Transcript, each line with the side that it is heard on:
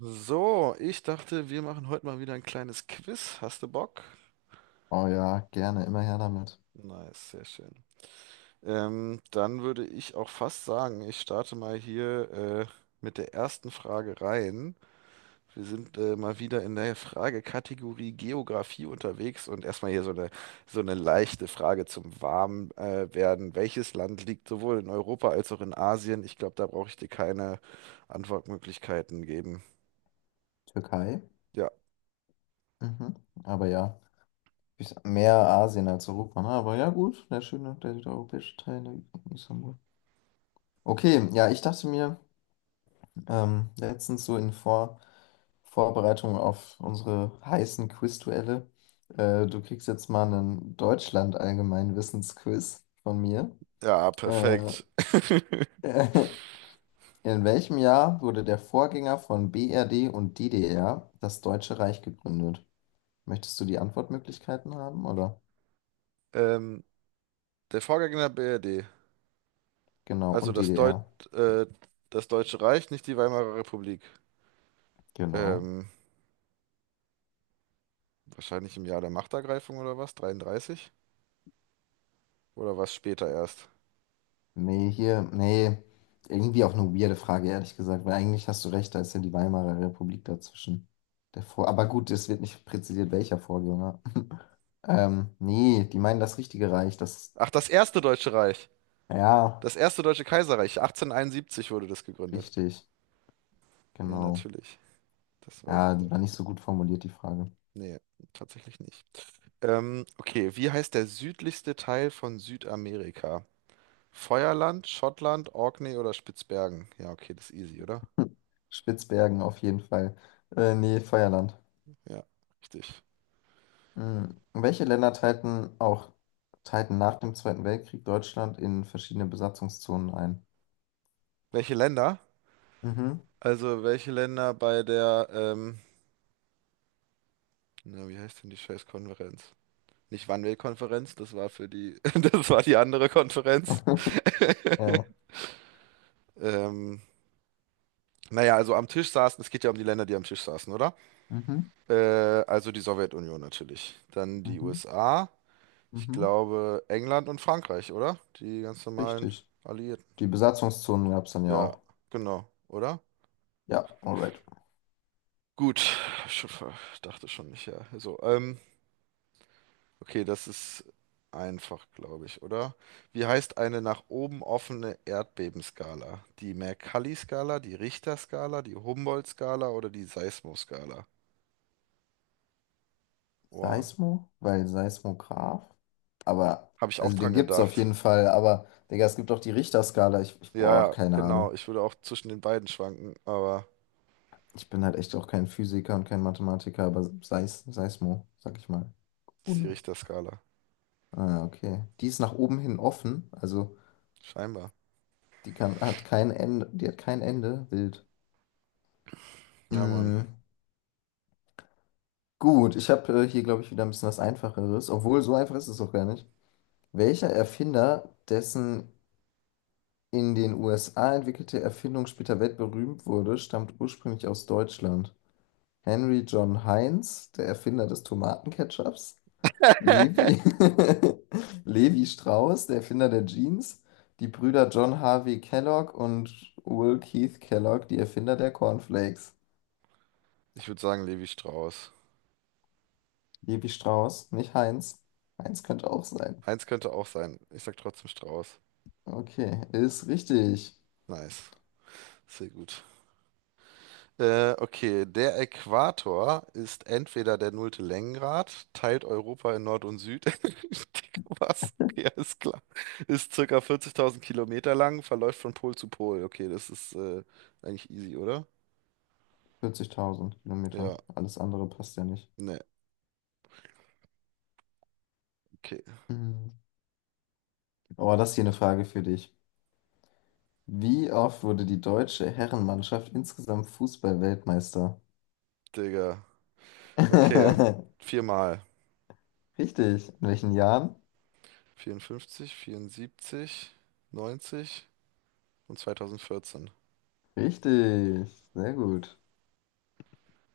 right: So, ich dachte, wir machen heute mal wieder ein kleines Quiz. Hast du Bock?
left: Oh ja, gerne, immer her damit.
right: Nice, sehr schön. Dann würde ich auch fast sagen, ich starte mal hier mit der ersten Frage rein. Wir sind mal wieder in der Fragekategorie Geografie unterwegs und erstmal hier so eine leichte Frage zum Warm werden. Welches Land liegt sowohl in Europa als auch in Asien? Ich glaube, da brauche ich dir keine Antwortmöglichkeiten geben.
left: Türkei.
right: Ja,
left: Mhm. Aber ja, ist mehr Asien als Europa, ne? Aber ja, gut, der schöne, der südeuropäische Teil, der Istanbul. Okay, ja, ich dachte mir, letztens so in Vorbereitung auf unsere heißen Quizduelle, du kriegst jetzt mal einen Deutschland-Allgemeinwissensquiz von mir.
right: ja,
left: Äh,
right: perfekt.
left: in welchem Jahr wurde der Vorgänger von BRD und DDR, das Deutsche Reich, gegründet? Möchtest du die Antwortmöglichkeiten haben, oder?
right: Ähm, Der Vorgänger der BRD,
left: Genau,
right: also
left: und DDR.
right: äh, das Deutsche Reich, nicht die Weimarer Republik.
left: Genau.
right: Ähm, Wahrscheinlich im Jahr der Machtergreifung oder was? 33? Oder was später erst?
left: Nee, hier, nee, irgendwie auch eine weirde Frage, ehrlich gesagt, weil eigentlich hast du recht, da ist ja die Weimarer Republik dazwischen. Der Vor Aber gut, es wird nicht präzisiert, welcher Vorgänger. Nee, die meinen das richtige Reich, das,
right: Ach, das erste Deutsche Reich.
left: ja,
right: Das erste Deutsche Kaiserreich. 1871 wurde das gegründet.
left: richtig,
right: Ja,
left: genau.
right: natürlich. Das weiß
left: Ja,
right: ich
left: die
right: doch.
left: war nicht so gut formuliert, die Frage.
right: Nee, tatsächlich nicht. Okay, wie heißt der südlichste Teil von Südamerika? Feuerland, Schottland, Orkney oder Spitzbergen? Ja, okay, das ist easy, oder?
left: Spitzbergen auf jeden Fall. Nee, Feuerland.
right: Ja, richtig.
left: Mhm. Welche Länder teilten nach dem Zweiten Weltkrieg Deutschland in verschiedene Besatzungszonen ein?
right: Welche Länder?
left: Mhm.
right: Also welche Länder bei der, na, wie heißt denn die scheiß Konferenz? Nicht Wannsee-Konferenz, das war für die, das war die andere Konferenz.
left: Ja.
right: Ähm, naja, also am Tisch saßen, es geht ja um die Länder, die am Tisch saßen, oder?
left: Mhm.
right: Äh, also die Sowjetunion natürlich. Dann die
left: Mhm.
right: USA, ich
left: Mhm.
right: glaube England und Frankreich, oder? Die ganz normalen
left: Richtig.
right: Alliierten.
left: Die Besatzungszonen gab es dann ja
right: Ja,
left: auch.
right: genau, oder?
left: Ja, alright.
right: Gut, ich dachte schon nicht, ja. So, okay, das ist einfach, glaube ich, oder? Wie heißt eine nach oben offene Erdbebenskala? Die Mercalli-Skala, die Richter-Skala, die Humboldt-Skala oder die Seismoskala? Wow,
left: Seismo, weil Seismograph. Aber,
right: habe ich auch
left: also den
right: dran
left: gibt es auf
right: gedacht.
left: jeden Fall, aber, Digga, es gibt auch die Richterskala. Ich
right: Ja,
left: boah,
right: ja,
left: keine Ahnung.
right: genau. Ich würde auch zwischen den beiden schwanken, aber
left: Ich bin halt echt auch kein Physiker und kein Mathematiker, aber Seismo, sag ich mal.
right: das ist die
left: Ohne.
right: Richter-Skala.
left: Ah, okay. Die ist nach oben hin offen, also
right: Scheinbar.
left: die kann, hat kein Ende, die hat kein Ende. Wild.
right: Ja, Mann.
left: Mm, gut, ich habe hier, glaube ich, wieder ein bisschen was Einfacheres, obwohl so einfach ist es auch gar nicht. Welcher Erfinder, dessen in den USA entwickelte Erfindung später weltberühmt wurde, stammt ursprünglich aus Deutschland? Henry John Heinz, der Erfinder des Tomatenketchups? Levi, Levi Strauss, der Erfinder der Jeans? Die Brüder John Harvey Kellogg und Will Keith Kellogg, die Erfinder der Cornflakes.
right: Ich würde sagen Levi Strauss.
left: Levi Strauss, nicht Heinz. Heinz könnte auch sein.
right: Eins könnte auch sein. Ich sag trotzdem Strauss.
left: Okay, ist richtig.
right: Nice. Sehr gut. Okay, der Äquator ist entweder der nullte Längengrad, teilt Europa in Nord und Süd. Dick, was? Ja, ist klar. Ist circa 40.000 Kilometer lang, verläuft von Pol zu Pol. Okay, das ist eigentlich easy, oder?
left: 40.000
right: Ja,
left: Kilometer. Alles andere passt ja nicht.
right: ne, okay.
left: Mhm. Oh, das ist hier eine Frage für dich. Wie oft wurde die deutsche Herrenmannschaft insgesamt Fußball-Weltmeister?
right: Digga. Okay, viermal.
left: Richtig. In welchen Jahren?
right: 54, 74, 90 und 2014.
left: Richtig. Sehr gut.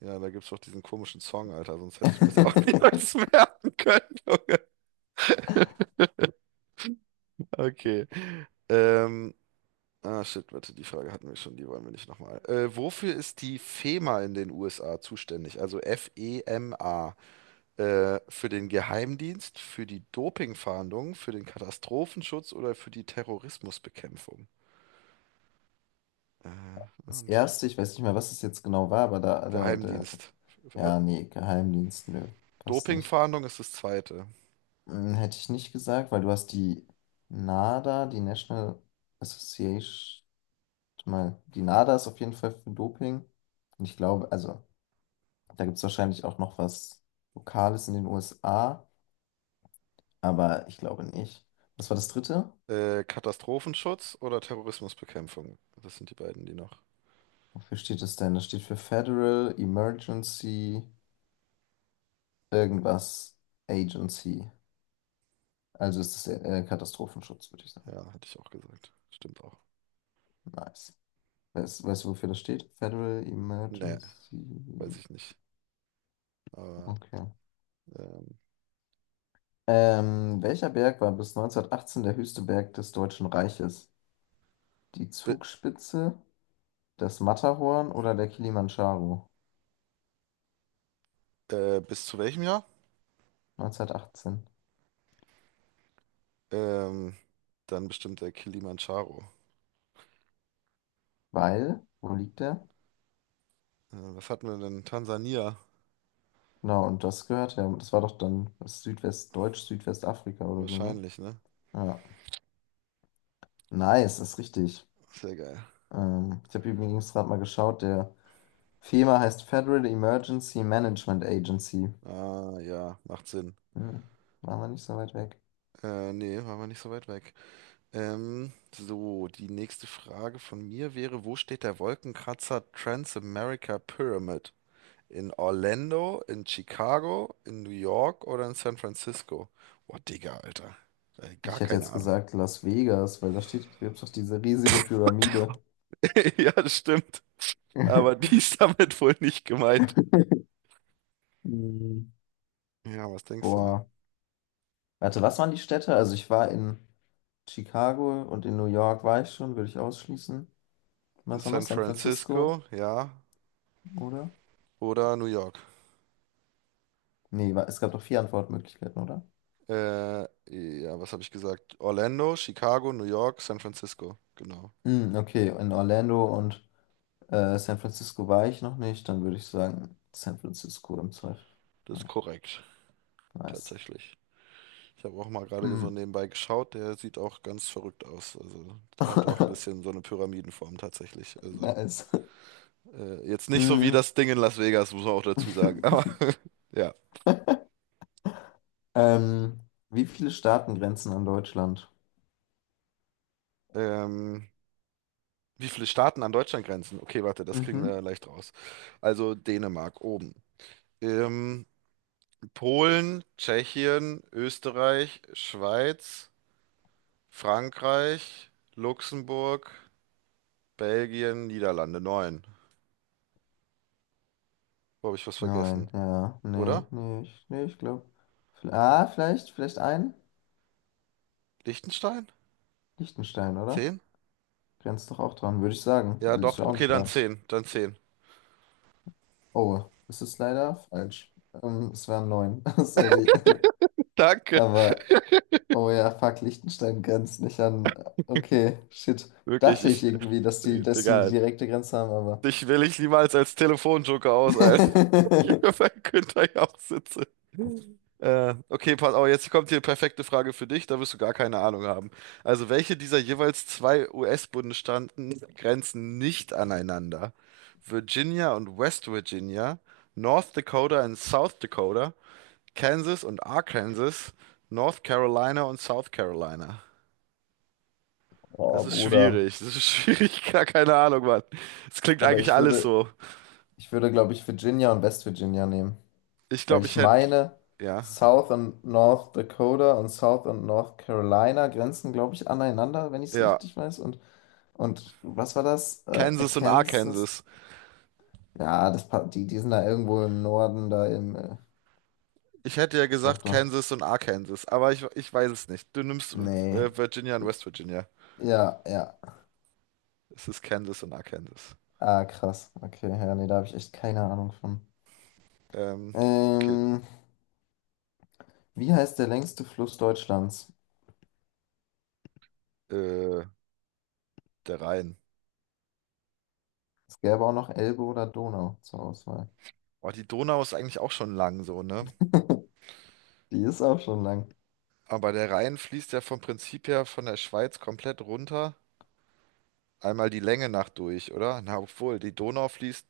right: Ja, da gibt's doch diesen komischen Song, Alter, sonst hätte ich mir das auch niemals merken können. Okay. Ähm, Ah, shit, warte, die Frage hatten wir schon, die wollen wir nicht nochmal. Wofür ist die FEMA in den USA zuständig? Also FEMA. Für den Geheimdienst, für die Dopingfahndung, für den Katastrophenschutz oder für die Terrorismusbekämpfung? Äh,
left: Das
right: und
left: erste, ich weiß nicht mehr, was es jetzt genau war, aber
right: Geheimdienst. Äh,
left: ja, nee, Geheimdienst, nö, passt nicht.
right: Dopingfahndung ist das zweite.
left: Hm, hätte ich nicht gesagt, weil du hast die NADA, die National Association, warte mal, die NADA ist auf jeden Fall für Doping. Und ich glaube, also, da gibt es wahrscheinlich auch noch was Lokales in den USA, aber ich glaube nicht. Was war das dritte?
right: Katastrophenschutz oder Terrorismusbekämpfung? Das sind die beiden, die noch.
left: Wofür steht das denn? Das steht für Federal Emergency irgendwas Agency. Also ist das Katastrophenschutz, würde ich sagen.
right: Ja, hatte ich auch gesagt. Stimmt auch.
left: Nice. Weißt du, wofür das steht? Federal
right: Nee,
left: Emergency.
right: weiß ich nicht. Aber
left: Okay.
right: ähm,
left: Welcher Berg war bis 1918 der höchste Berg des Deutschen Reiches? Die
right: bi-
left: Zugspitze, das Matterhorn oder der Kilimandscharo?
right: Bis zu welchem Jahr?
left: 1918.
right: Ähm, Dann bestimmt der Kilimanjaro.
left: Weil, wo liegt der?
right: Was hatten wir denn? Tansania?
left: Genau, und das gehört ja, das war doch dann das Südwestdeutsch, Südwestafrika oder so, ne?
right: Wahrscheinlich, ne?
left: Ja. Nice, ist richtig.
right: Sehr geil.
left: Ich habe übrigens gerade mal geschaut, der FEMA heißt Federal Emergency Management Agency.
right: Ah, ja, macht Sinn.
left: Hm, waren wir nicht so weit weg.
right: Nee, waren wir nicht so weit weg. So, die nächste Frage von mir wäre, wo steht der Wolkenkratzer Transamerica Pyramid? In Orlando, in Chicago, in New York oder in San Francisco? Boah, Digga, Alter. Gar
left: Ich hätte
right: keine
left: jetzt
right: Ahnung.
left: gesagt Las Vegas, weil da steht, gibt's doch diese riesige Pyramide.
right: Ja, das stimmt. Aber die ist damit wohl nicht gemeint.
left: Hm,
right: Ja, was denkst du?
left: boah. Warte, was waren die Städte? Also ich war in Chicago und in New York war ich schon, würde ich ausschließen.
right: In
left: Was war noch?
right: San
left: San Francisco,
right: Francisco, ja,
left: oder?
right: oder New York?
left: Nee, war, es gab doch vier Antwortmöglichkeiten, oder?
right: Äh, ja, was habe ich gesagt? Orlando, Chicago, New York, San Francisco. Genau,
left: Hm, okay, in Orlando und San Francisco war ich noch nicht. Dann würde ich sagen San Francisco im Zweifel.
right: das ist
left: Ja,
right: korrekt,
left: nice.
right: tatsächlich. Ich habe auch mal gerade so
left: Hm.
right: nebenbei geschaut, der sieht auch ganz verrückt aus. Also, der hat auch ein bisschen so eine Pyramidenform tatsächlich. Also,
left: Nice.
right: jetzt nicht so wie
left: Hm.
right: das Ding in Las Vegas, muss man auch dazu sagen. Aber ja.
left: Ähm, wie viele Staaten grenzen an Deutschland?
right: Ähm, Wie viele Staaten an Deutschland grenzen? Okay, warte, das kriegen wir
left: Mhm.
right: leicht raus. Also Dänemark oben. Ähm, Polen, Tschechien, Österreich, Schweiz, Frankreich, Luxemburg, Belgien, Niederlande. Neun. Wo habe ich was
left: Neun,
right: vergessen?
left: ja. Nee,
right: Oder?
left: nee, ich, nee, ich glaube. Ah, vielleicht ein?
right: Liechtenstein?
left: Liechtenstein, oder?
right: Zehn?
left: Grenzt doch auch dran, würde ich sagen.
right: Ja,
left: Weil ist
right: doch.
left: ja auch ein
right: Okay, dann
left: Staat.
right: zehn. Dann zehn.
left: Oh, es ist leider falsch. Es wären neun. Sorry.
right: Danke.
left: Aber, oh ja, fuck, Liechtenstein grenzt nicht an. Okay, shit.
right: Wirklich,
left: Dachte ich
right: ich.
left: irgendwie, dass die eine
right: Digga,
left: direkte Grenze haben, aber.
right: dich will ich niemals als Telefonjoker aus, Alter. Hier bei Günther auch sitze. Okay, pass auf, jetzt kommt hier perfekte Frage für dich, da wirst du gar keine Ahnung haben. Also, welche dieser jeweils zwei US-Bundesstaaten grenzen nicht aneinander? Virginia und West Virginia, North Dakota und South Dakota, Kansas und Arkansas, North Carolina und South Carolina.
left: Oh, Bruder.
right: Das ist schwierig, gar keine Ahnung, Mann. Es klingt
left: Aber
right: eigentlich
left: ich
right: alles
left: würde,
right: so.
left: Ich würde, glaube ich, Virginia und West Virginia nehmen,
right: Ich
left: weil
right: glaube,
left: ich
right: ich hätte,
left: meine,
right: ja,
left: South und North Dakota und South und North Carolina grenzen, glaube ich, aneinander, wenn ich es
right: ja,
left: richtig weiß. Und was war das?
right: Kansas und
left: Arkansas?
right: Arkansas.
left: Ja, das, die sind da irgendwo im Norden, da im.
right: Ich hätte ja
left: Doch,
right: gesagt
left: doch.
right: Kansas und Arkansas, aber ich weiß es nicht. Du nimmst
left: Nee.
right: Virginia und West Virginia.
left: Ja, ja.
right: Es ist Kansas und Arkansas.
left: Ah, krass. Okay, ja, nee, da habe ich echt keine Ahnung von.
right: Ähm, okay,
left: Ähm, wie heißt der längste Fluss Deutschlands?
right: äh, der Rhein.
left: Es gäbe auch noch Elbe oder Donau zur Auswahl.
right: Oh, die Donau ist eigentlich auch schon lang so, ne?
left: Die ist auch schon lang.
right: Aber der Rhein fließt ja vom Prinzip her von der Schweiz komplett runter. Einmal die Länge nach durch, oder? Na, obwohl, die Donau fließt.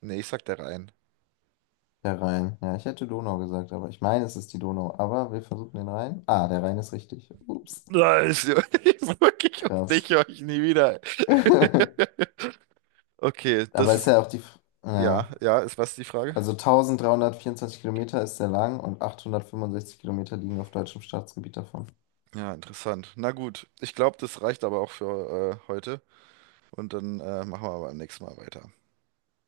right: Nee, ich sag der Rhein.
left: Der Rhein. Ja, ich hätte Donau gesagt, aber ich meine, es ist die Donau. Aber wir versuchen den Rhein. Ah, der Rhein ist richtig. Ups.
right: Nein, ich wirklich auf
left: Krass.
right: dich höre ich nie wieder. Okay, das
left: Aber ist
right: ist.
left: ja auch die. F- Ja.
right: Ja, ja, ist was die Frage?
left: Also 1324 Kilometer ist sehr lang und 865 Kilometer liegen auf deutschem Staatsgebiet davon.
right: Ja, interessant. Na gut, ich glaube, das reicht aber auch für heute. Und dann machen wir beim nächsten Mal weiter.